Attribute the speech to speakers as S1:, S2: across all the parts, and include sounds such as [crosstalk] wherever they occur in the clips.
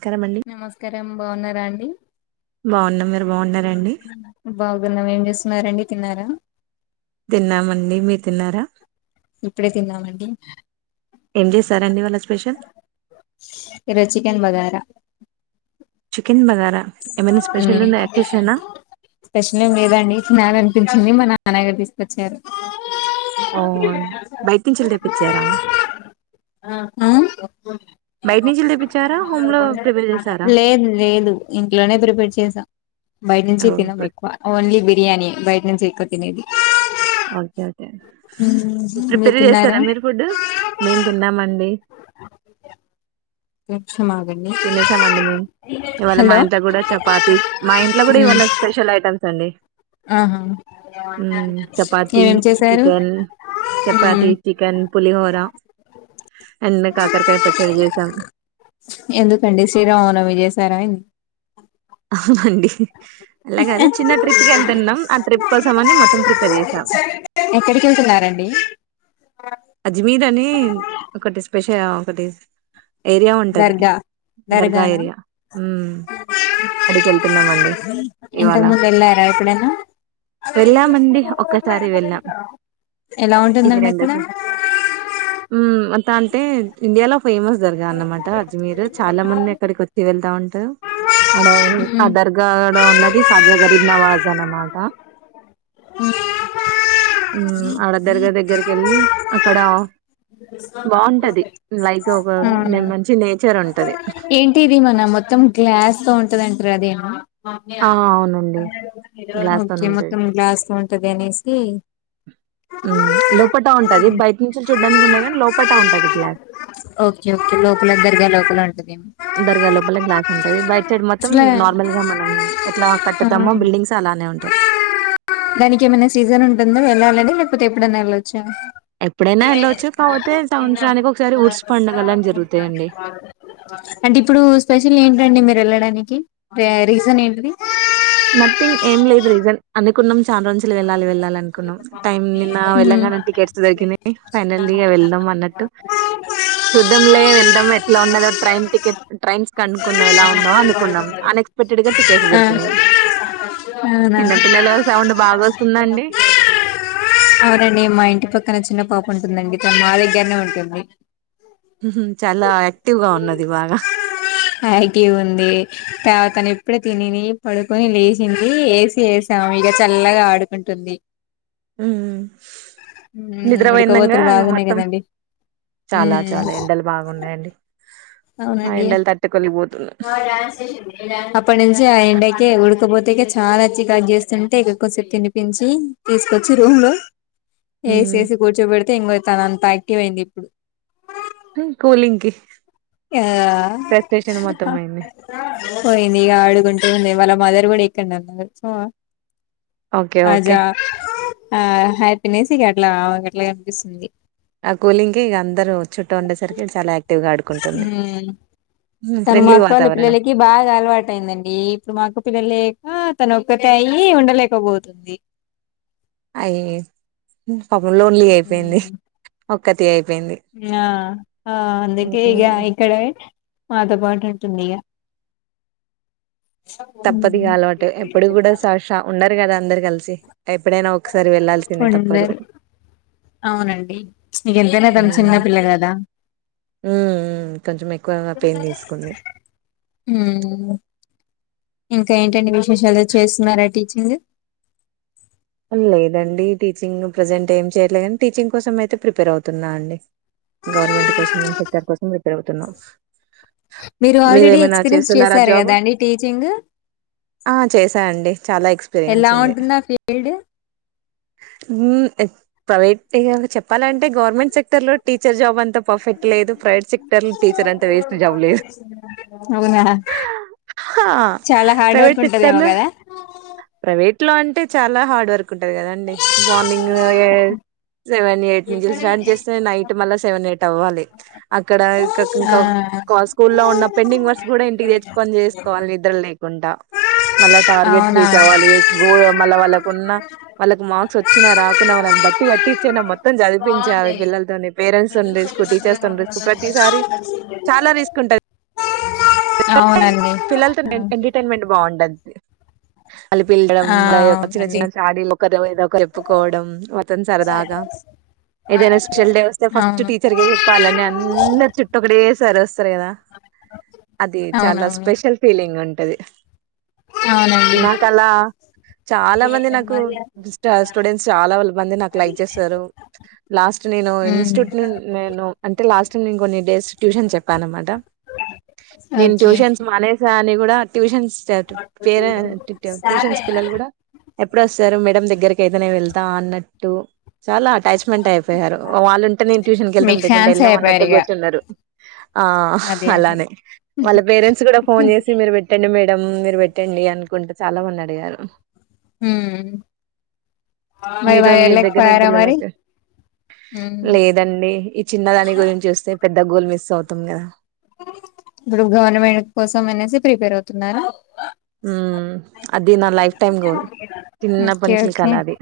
S1: నమస్కారం అండి
S2: నమస్కారం బాగున్నార అండి. హ్
S1: బాగున్నాం మేం
S2: బాగున్నం ఏం చేస్తున్నారండి. తీన్నారా
S1: తిన్నామండి మీరూ తిన్నారా
S2: ఇప్పుడే తిన్నామండి
S1: ఏం చేశారండి వాళ్ళ స్పెషల్
S2: ఇ రోజు చికెన్ బగరా
S1: బగరా
S2: స్పెషల్ ఏం లేదండి తినాల అనిపించింది. మన అన్నయ్య గారు తీసుకొచ్చారు.
S1: బయట నుంచేళ్ళి తెప్పించారా
S2: ఆ
S1: బయట నుంచేళ్ళి తెప్పించారా హోమ్ లో ప్రిపేర్ జెసారా
S2: లేదు లేదు ఇంట్లోనే ప్రిపేర్ చేసాం. బయట నుంచి
S1: ఓ
S2: తినం
S1: గుడ్
S2: ఎక్కువ ఓన్లీ బిర్యానీ యే బయ చేక తినేది
S1: ఓకే ఓకే
S2: ఉమ్, మీరు
S1: ప్రిపేర్
S2: తిన్నారా
S1: చేస్తారా మీరు ఫుడ్ మేము తిన్నామండి
S2: అ
S1: తినేసామండి మేము ఇవాళ మా
S2: హలో
S1: ఇంట్లో కూడా చపాతి మా ఇంట్లో కూడా
S2: ఉమ్
S1: ఇవాళ స్పెషల్ ఐటమ్స్ తనే
S2: ఆహా
S1: చపాతి
S2: ఏమేం చేశారు
S1: చికెన్
S2: ఉమ్
S1: చపాతి చికెన్ పులిహోర అండ్ కాకరకాయ పచ్చడి చేసాం
S2: ప్పండి శ్రీరా అన విజయసార అంది
S1: అవునండి అలాగద చిన్న ట్రిప్ కి వెళ్తున్నాం ఆ ట్రిప్ కోసం అని మొత్తం ప్రిపేర్ చేసాం
S2: ఎక్కడికి వెళ్తున్నారండి
S1: అజమీర్ అని ఒకటి స్పెష ఒకటి ఏరియా ఉంటది
S2: దర్గా
S1: దర్గా
S2: దర్గానా
S1: ఏరియా అడిక వెళ్తున్నామండి ఇవాళ
S2: ఇంతకు ముందు వెళ్ళారా ఎప్పుడైనా
S1: వెళ్ళామండి ఒక్కసారి వెళ్ళాం
S2: ఎలా
S1: ఇది
S2: ఉంటుందండి అక్కడ
S1: రెండో అంటే ఇండియాలో ఫేమస్ జరగా అన్నమాట అజమీరు చాలా మంది ఎక్కడికి వచ్చి వెతా ఉంట అ ఆ
S2: మ్మ్
S1: దర్గా ఉన్నది
S2: అవునా
S1: ఖాజా గరీబ్ నవాజ్ అ అన్నమాట ఆడ దర్గా దగ్గరికి వెళ్ళి అక్కడ బాగుంటది లైక్ ఒక మంచి నేచర్ ఉంటది
S2: ఏంటి ఇది మన మొత్తం గ్లాస్ త ఉంటదింటారు అదేమ మమ్
S1: ఆ అవునండి. గ్లాస్ తోని
S2: ఓకే మొత్తం గ్లా దనేసి
S1: లోపటా ఉంటది బయట నుంచి చూడ్డానికి ఉండ కాని లోపటా ఉంటది గ్లాస్
S2: ఇ లోకల ఉంటది
S1: దరగాలో గ్లాస్ ఉంటంది బై సైడ్ మొత్తం
S2: అసలా
S1: నార్మల్ గా మనం ఎట్లా
S2: ఆ
S1: కట్తామో బిల్డింగ్స్ అలానే ఉంటది
S2: వెళ్లం లేకపో ఎప్పుడైనా వెళ్వచ్చు
S1: ఎప్పుడైనా ఎళ్ళొచ్చు. కాపోతే సంవత్సరానికి ఒకసారి ఉర్స్ పండుగలని జరుగుతాయండి.
S2: అంటే ఇప్పుడు ఏంటండి మీరు వెళ్ళడానికి రీజన్ ఏంటిది
S1: నథింగ్ ఏం లేదు రీజన్ అందు నుకున్నాం చాలా రోజులు వెళ్ళాలి వెళ్ళాలి అనుకున్నాం
S2: ఆ
S1: టైం నిన్న
S2: అవునా
S1: వెళ్ళంగానే టికెట్స్ దొరికినాయి ఫైనల్గా వెళ్దాం అన్నట్టు చూద్దంలే వెళ్దాం ఎట్లా ఉన్నదో ట్రైన్ టికెట్ ట్రైన్స్ కనుకుం ఎలా ఉందో అనుకున్నాం అన్ ఎక్స్పెక్టెడ్ గా టికెట్స్ దొరికినాయి చిన్నపిల్లల సౌండ్ బాగా వస్తుందండి
S2: అవునండి మా ఇంటి పక్కన చిన్న పాప ఉంటుందండి త మాలగ్యరనే ఉంటుంది
S1: ఉహు, చాలా యాక్టివ్ గా ఉన్నది బాగా
S2: అగే ఉంది తర్వాతను ఎప్పుడు తనిని పడుకొని లేచింది వేసి వేసాము ఇక చల్లగా ఆడుకుంటుంది
S1: ఉమ్
S2: ఉమ్
S1: నిద్రబోయిందంగా
S2: ఉడకబోతులు
S1: ఇగ
S2: బాగున్నాయి
S1: మొత్తం
S2: కదండి
S1: చాలా
S2: ఉమ్
S1: చాలా ఎండలు బాగున్నాయండి. ఆ
S2: అవునండి
S1: ఎండలు తట్టుకోలేకపోతున్నాం
S2: అప్పటి నుంచి ఆ ఎండకే ఉడు క్కపోతేగ చాలా చికాక్ జేస్తుంటే ఇక కొస్సేప్ తినిపించి తీసుకొచ్చి రూమ్ లో ఎసేసి కూర్చొబెడ్ తే ఇంగ తనంత్యాక్టివయింది ఇప్పుడు
S1: ఉమ్ కోలింగ్ కి
S2: ఆ
S1: ఫ్రస్ట్రేషన్ మొత్తం అయింది
S2: పోయింది ఇగాడుకుంటూ ఉంది వాళ్ళ మదర్ గూడిక్కడ్నే ఉన్నరు.
S1: ఒకే ఒకే
S2: ఆ హ్యాపినెస్ ఇగ అట్ల గట్ల కనిపిస్తుంది
S1: అ కూలింగ్కి ఇగందరూ చుట్టు ఉండేసరికి చాలా యాక్ టివ్గాడుకుంటుంది
S2: తను మా అక్కోళ్ళ పిల్లలకి బాగ అలవాటైందండీ ఇప్పుడు మా అక్క పిల్లలే. ఆ తనొక్కతే అయ్యి ఉండలేకబోతుంది
S1: అయ్ ఉమ్ పాపం లోన్లీ గయిపోయింది ఒక్ క్కతి అయ్ప్
S2: ఉమ్ అ ఆ అందుకే ఇగ ఎక్కడ బొయ్. మాతో పాటుంటుందిగ.
S1: తప్పదిగ అలవాటు ఎప్పుడు గూడా స ష ఉండరు గదా. అందర్ గల్సి ఎప్పుడైన ఒ
S2: ఉండరు అవునండి నీకెంతైనా తను చిన్న పిల్ల గదా
S1: ఉమ్ కొంచెం ఎక్కువ పెయిన్ తీసుకుంది
S2: ఉమ్. ఇంకా ఏంటండి విశేషాలు చేస్తున్నారా టీచింగ్.
S1: లేదండి టీచింగ్ ప్రజెంటేమ్ చేయట్లేగాన్ టీచింగ్ కోసమయితే ప్రిపేర్ అవుతున్నా అండి గవర్నమెంట్ కోసం సెక్టార్ కోసం ప్రిపేరవుతున్నా.
S2: మీరు ఆల్రెడీ ఎక్స్పీరియన్స్
S1: చేస్తున్నారా
S2: చేసారు
S1: జాబ్
S2: గదా అండి టీచింగ్
S1: ఆ చేసా అండి చాలా ఎక్స్పీరియన్స్
S2: ఎలా
S1: ఉంది
S2: ఉంటుందా ఫీల్డు.
S1: ఉమ్ ఎ ప్రవేట్ ఇగ చెప్పాలంటే గవర్నమెంట్ సెక్టర్ లో టీచర్ జాబంత పఫెక్ట్ లేదు ప్రైయేట్ సెక్టర్ లో టీచరంత వేస్ట్ల్ జాబ్ లేదు
S2: అవునా
S1: హ
S2: చాలా హార్డ్ వర్క్
S1: ప్రవేట్
S2: ఉంటదేమో
S1: సెక్టార్లో
S2: కదా
S1: ప్రవేట్లో అ. ట్ చా ల హార్డ్ వర్ కుంటది కదండి బార్నింగు ఏ సెవెన్ ఎయిట్ నుంచిల్ స్టార్ట్ చేస్తే నైట్ మళ్ళ సెవెన్ ఎయిట్ అవ్వ వలి అక్కడ క క్ క్ కొ స్కూల్లో ఉన్న పెండింగ్
S2: ఆ
S1: వర్క్స్ కూడా ఇం
S2: అవునా
S1: న వాళ్ళకి మార్క్సొచ్చిన రాకున్న వాళ్ళని బట్టి పట్టిచ్చయిన మొత్తం చదివిపించాలి పిల్లలతోని పేరెంట్సుండి. ర టీచర్స్ త రిస్క్ ప్రతిసారి చాలా రిస్క్ ఉంటది
S2: అవునండి
S1: ఫిల్లల్తో ఎంటర్టైన్మెంట్ బాగుంటది కలిపిల్లడం
S2: ఆ
S1: యొక్క చిన్న
S2: అవునండి
S1: చిన్న చాడీలు ఒక ఏదో ఒకరు చెప్పుకోవడం వతని సారి దాగా ఏదైనా స్పెషల్ డే వస్తే ఫస్ట్
S2: అవును
S1: టీచర్క చెప్పాలని అందరు చుట్టూ ఒకడే సారి వస్తారు కదా అది చాలా
S2: అవునవును
S1: స్పెషల్ ఫీలింగ్ ఉంటది
S2: అవునండి
S1: నాకలా చాలా మంది నాకు స్టూడెంట్స్ చాలా మంది నాకు లైక్ చేస్తారు లాస్ట్ నేను
S2: ఉమ్
S1: ఇన్స్ట్యూట్ ను నేను అంటే లాస్ట్ నేను కొన్ని డేస్ ట్యూషన్ చెప్పానునమాట నేను
S2: ఓకే
S1: ట్యూషన్స్ మానేస కూడా ట్యూషన్ ట పేరే ట్యూషన్స్ పిల్లలు కూడా ఎప్పుడుొస్తారు మేడ దగ్గరకి అయితేనే వెళ్తా అన్నట్టు చాలా అటాచ్మెంట్ అయిపోయారు వాళ్ళు ఉంటే నేను ట్యూషన్కి
S2: మీకు
S1: వెళ్తాంంట లేకుంటే
S2: ఫ్యాన్స్
S1: వెళ్దాం అన్నతో
S2: అయిపోయారు ఇగ
S1: కూర్చున్నారు ఆ
S2: అదే అదే
S1: అలానే వాళ్ళ పేరెంట్స్ కూడా ఫోన్ చేసి మీరు పెట్టండి మే టందురూ పెట్టండి అనుకుంటూ చాలా మంది అడిగారు
S2: ఉమ్ మరి
S1: మీతో
S2: మరి
S1: మీ దగ్గరనే
S2: వెళ్ళకపోయారా మరి
S1: పిల్లలకే
S2: ఉమ్
S1: లేదండి ఈ చిన్న దాని గురించి చూస్తే పెద్ద గోల్ మిస్ అవుతుంది కదా
S2: ఇప్పుడు గవర్నమెంట్ కోసం అనేసి ప్రిపేర్ అవుతున్నారా
S1: ఉమ్, అది నా లైఫ్ టైమ్ గోల్ చిన్నప్పటి
S2: ఓకే
S1: నుంచి
S2: ఓకే
S1: కల అది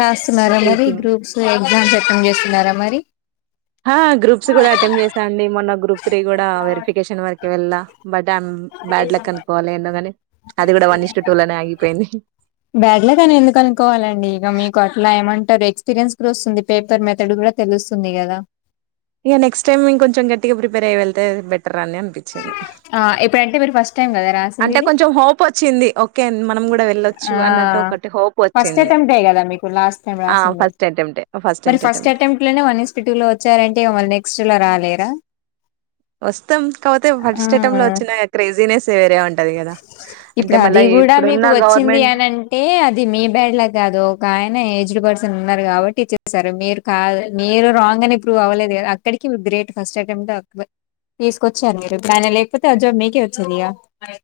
S2: రాస్తున్నారా మరి
S1: టీచింగ్
S2: గ్రూప్స్ ఎగ్జామ్స్ అటెంప్ట్ చేస్తున్నారా మరి
S1: ఆ గ్రూప్స్ కూడా అటెంప్ట్ చేసా అండి మొన్న త్రీ కూడా వెరిఫికేషన్ వరక్ కి వెళ్ళా బట్ అమ్ బ్యాడ్ లక్ అనుకోవాలి ఎందుకని అది కూడా వన్ ఈస్టూ టూ లోనే ఆగిపోయింది
S2: బ్యాడ్ లక్ అని ఎందుకు అనుకోవాలండి ఇక మీకు అట్లా ఏమన్ పది ఎక్స్పీరియన్స్ కూడా వస్తుంది పేపర్ మెథడ్ కూడా తెలుస్తుంది కదా
S1: ఇక నెక్స్ట్ టైమ్ ఇంకొంచం గట్టిగా ప్రిపేర్ అయ్యి వెళ్తే బెటర్ అని పిచ్చింది
S2: అంటే మీరు ఫస్ టైమ్ కదా రాసింది ఇది
S1: వచ్చింది ఓకే మనం కూడా
S2: ఆ
S1: వెళ్ళొచ్చు అన్నట్టు ఒకటి హోప్
S2: ఫస్ట్
S1: వచ్చింది
S2: అటెంప్ట్ ఏ కదా మీకు లాస్ట్ టైం
S1: ఆ
S2: రాసింది
S1: ఫస్ట్ అటెంప్ట్
S2: మరి
S1: అటెంప్ట్
S2: ఫస్ట్ అటెంప్ట్ లోనే వన్ ఎస్ టూ లో వచ్చారంటే మళ్ళి నెక్స్ట్ లో రాలేరా
S1: వస్తం కాకపోతే ఫస్ట్ అటెంప్ట్లో
S2: ఆ
S1: వచ్చిందని క్రేజీనెస్ వేరే ఉంటది కదా అంటే
S2: ఇప్పుడు
S1: మళ్ళా
S2: అది కూడా
S1: ఇప్పుడున్న
S2: మీకు వచ్చింది
S1: గవర్నమెంట్
S2: అనంటే అది మీ బేడ్లక్ కాదు ఒక ఆయన ఏజ్డ్ పర్ అస ఉన్నారు కాబట్టి చేసారు మీరు కా మీరు రాంగ్ అని ప్రూవ్ అవ్వలేదు కదా అక్కడికి మీరు గ్రేట్ ఫస్ట్ అటెంప్ట్ తీసుకొచ్చారు మీరు ఆయన లేకపోతే అ జాబ్ మీకే వచ్చేది గ అ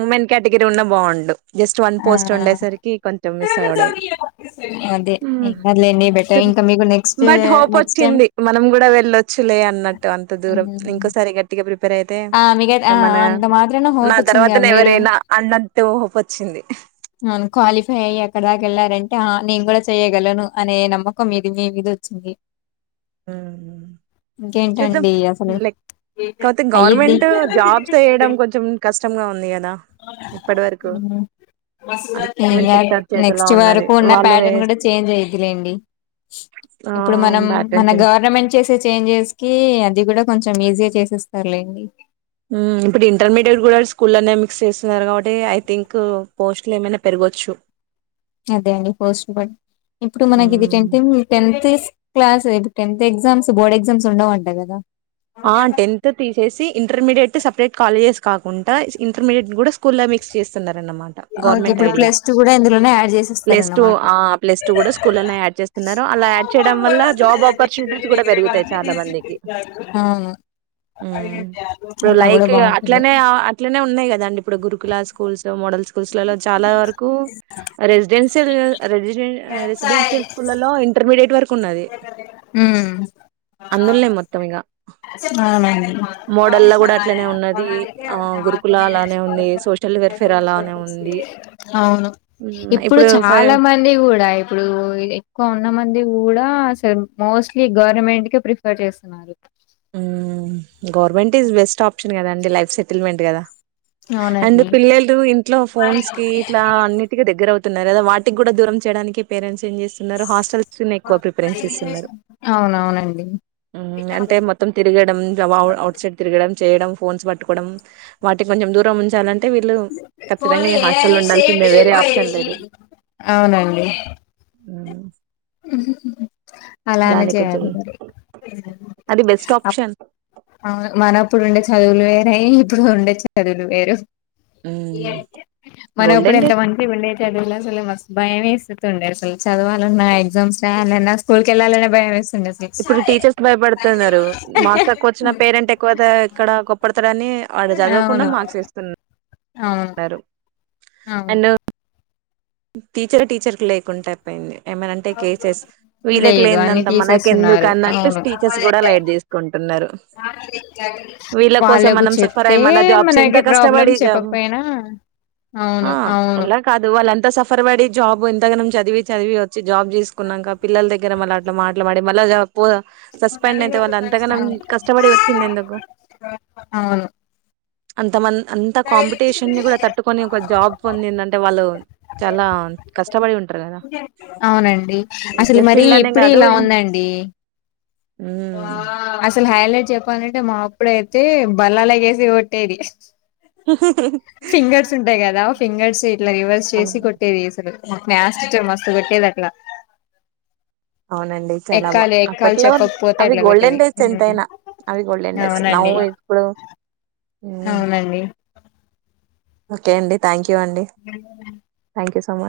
S1: వుమెన్ కేటగిరీ దగ్గర ఉన్న బాగుండు జస్ట్ వన్
S2: ఆ
S1: పోస్ట్ ఉండేసరికి కొంచెం మిస్ అయడ
S2: అదే ఏం కాదులేండి బెటర్ ఇంకా మీకు next
S1: but hope
S2: next time
S1: వచ్చింది మనం కూడా వెళ్ళొచ్చులే అన్నట్టు అంత దూరం ఇంకోసారి గట్టిగా ప్రిపేర్
S2: ఆ మీగ ఆ అంత మాత్రన
S1: నా
S2: హోప్ వచ్చింది మీరు
S1: తర్వాతనెవరైనా అన్నంత హోపొచ్చింది.
S2: క్వాలిఫై అయి అక్కడ దాకా వెళ్ళారంటే నేను కూడా చెయ్యగలను అనే నమ్మకం మీది మీ మీద వచ్చింది
S1: హ్మ్. చూద్దాం.
S2: ఇంకేంటండి అసలు
S1: లేకపోతే
S2: అయ్యిద్ది
S1: గవర్నమెంట్ జాబ్స్ వేయడం కొంచెం కష్టంగా ఉంది కదా ఇప్పటి వరకు అది [unintelligible]
S2: ఇంగా
S1: సెక్టర్ చేతిలో
S2: నెక్స్ట్
S1: ఉన్నది
S2: వరకు ఉన్న
S1: వాళ్ళు
S2: ప్యాటర్న్ కూడా
S1: వేస్తే
S2: చేంజ్ అయ్యిద్దిలేండి ఇప్పుడు మనం
S1: వాటిలో
S2: మన గవర్నమెంట్ చేసే చేంజెస్ కి అది కూడా కొంచె ఈజీ చేసస్తే సరే లెండి
S1: ఇప్పుడు ఇంటర్మీడియట్ కూడా స్కూల్ అనే మిక్స్ చేస్తున్నారు కాబట్టి ఐ థింక్ పోస్ట్లు ఏమైనా పెరగొచ్చు
S2: అదే అండి ఫస్ట్ బ ఇప్పుడు మనకి ఇది ట
S1: హ్మ్.
S2: టెన్త్ క్లాస్ అ టెన్త్ ఎగ్జామ్స్ బోర్డ్ ఎగ్జామ్స్ ఉండవు అంట కథ
S1: ఆ టెన్త్ తీసేసి ఇంటర్మీడియట్ సపరేట్ కాలేజెస్ కాకుండా ఇంటర్మీడియట్ కూడా స్కూల్ మిక్స్ చేస్తున్నారు మా
S2: ఓకే
S1: గవర్నమెంట్
S2: ఇప్పుడు
S1: ఐడియా
S2: ప్లస్ టూ కూడా ఇందులోనే యాడ్
S1: ప్లస్ ట
S2: చేసేస్తారన్నమాట
S1: ప్లస్ టూ కూడా స్కూల్ యాడ్ చేస్తున్నారు అలా యాడ్ చేయడం వల్ల జాబ్ ఆపర్చునిటీస్ కూడా పెరుగుతాయి చాలా మందికి
S2: అవును
S1: మ్మ్ ఇప్పుడు
S2: అలా కూడా
S1: లైక్
S2: బాగుంటుంది
S1: అట్లనే అట్లనే ఉన్నాయి కదాండి ఇప్పుడు గురుకుల స్కూల్స్ మోడల్స్ పురుషులలో చాలా వరకు రెసిడెన్ రెసిడెన్షయల్ స్కూల్లో ఇంటర్మీడియట్ వర న్నది అందులోలే మొత్తం ఇక
S2: అవునండి
S1: మోడల్‌లా గూడా అట్లనే ఉన్నది. ఆహ్, గురుకుల అలానే ఉంది. సోషల్ వెల్‌ఫేర్ అలానే ఉంది.
S2: అవును
S1: హ్మ్.
S2: ఇప్పుడు
S1: ఫై
S2: చాలా మంది కూడా ఇప్పుడు ఎక్కువ ఉన్న మంది కూడా అసలు మోస్ట్లీ గవర్నమెంట్ కి ప్రిఫర్ చేస్తున్నారు
S1: మ్మ్ గవర్మెంట్ ఈస్ బెస్ట్ ఆప్షన్ కథ అండి లైక్ సెటిల్మెంట్ కదా అండ్
S2: అవునండి
S1: పిల్లలు ఇంట్లో ఫోన్స్ కి ఇట్లా అన్నిటిక దగ్గర అవుత న్నారు అదా వాటికి కూడా దూరం చేయడానికి పేరెంట్స్ పే చేస్తున్నారు హాస్టల్ కి ఎక్కువ ప్రిఫరెన్స్ ఇస్తున్నారు
S2: అవునవునండి
S1: అంటే మ తిడం అట్ సైడ్ తిరగడం చేయ ఫోన్స్ పట్టుకోవడం వాటి కొంచం దూరం ఉంచాలంట ఉండాల్సిందే. వేరే ఆప్షన్ లేదు.
S2: అవునండి
S1: మ్మ్
S2: ఉ హు హు అలానే
S1: కొంచెం
S2: చేయాలి మరి
S1: అది బెస్ట్ ఆప్షన్
S2: మనప్పుడు ఉండే చదువులు వేరే ఇప్పుడు ఉండే చదువులు వేరు
S1: ఉమ్
S2: మనప్పుడు
S1: గోల్డెన్
S2: ఎంత
S1: డేస్
S2: మంచి వినెటోలు చాలుల్స్తు భయం వేస్తుతు ఉండే అసలు చదవాలన్నా ఎగ్జామ్స్ రాయాలినా స్కూల్కిళాల బాయం వెస్
S1: ఇప్పుడు టీచర్స్ భయపడుతున్నారు మార్క్స్ తక్కువ వచ్చిన పేరెంట్ ఎక్కువ ఇక్కడ కొప్పడతాడాని వాడు చదవకుండా
S2: అవును
S1: మార్క్స్ ఇస్తున్నా
S2: అవును అవును
S1: అండ్ టీచర్ టీచర్ కు లేకుండా అయిపోయింది ఏమన్నాంటే కేసెస్ వీళ్ళకి
S2: లేదు అన్ని
S1: లేనంత మనకి
S2: తీసేస్తున్నారు
S1: ఎందుకున్నట్టు
S2: అవును
S1: టీచర్స్ కూడా లైట్ తీసుకుంటున్నారు వీళ్ళ కోసం
S2: వాళ్ళకు
S1: మనం సఫర్ అయి
S2: చెప్తే
S1: మన జాబ్స్ ఇంత
S2: మనకి ప్రాబ్లం
S1: కష్టపడి జాబ్
S2: చెప్పకపోయినా
S1: ఆ
S2: అవును అవును
S1: అలా కాదు వాళ సఫర్ పడి జాబ్ ఎంతగనం చదివి చదివి వచ్చి జాబ్ చేసుకున్నాక పిలల్ల దగ్గర మళ్ళ అట్లా మాటలు పడి మళ్ళా జాబ్ పోదం కష్టపడి వచ్చింది ఎందుకు
S2: అవును
S1: అంత మం అంత కాంపిటీషన్ కూడా తట్టుకొని ఒక జాబ్ పొందిందంటే వాళ్ళు చాలా కష్టపడి ఉంటారు కదా
S2: అవునండి అసలు
S1: టీచర్
S2: మరి
S1: ఫీల్డ్ అనే
S2: ఇప్పుడె
S1: కాదు
S2: ఇలా ఉందండి
S1: ఉమ్
S2: అసలు హైలెట్ చెప్పాలంటే మా అప్పుడు అయితే బల్లాలగేసి కొట్టేది ఫింగర్స్ ఉంటాయి కదా ఫింగర్స్ ఇలా రివర్స్
S1: అవును
S2: చేసి కొట్టేది అసలు మ్యాస్ టీచర్ మస్తు కొట్టేది అట్లా
S1: అవునండి చాలా బా
S2: ఎక్కాలి ఎక్కాలి
S1: అప్పట్లో
S2: చెప్పకపోతే
S1: అవి
S2: అట్లా కొట్టేది
S1: గోల్డెన్ డేస్
S2: ఉమ్,
S1: ఎంతైయినా అవి గోల్డెన్ డేస్ నవ్
S2: అవునండి
S1: ఇప్పుడు హ్మ్.
S2: అవునండి
S1: ఓకే అండి థ్యాక్ యూ అండి థ్యాంక్ యూ సో మచ్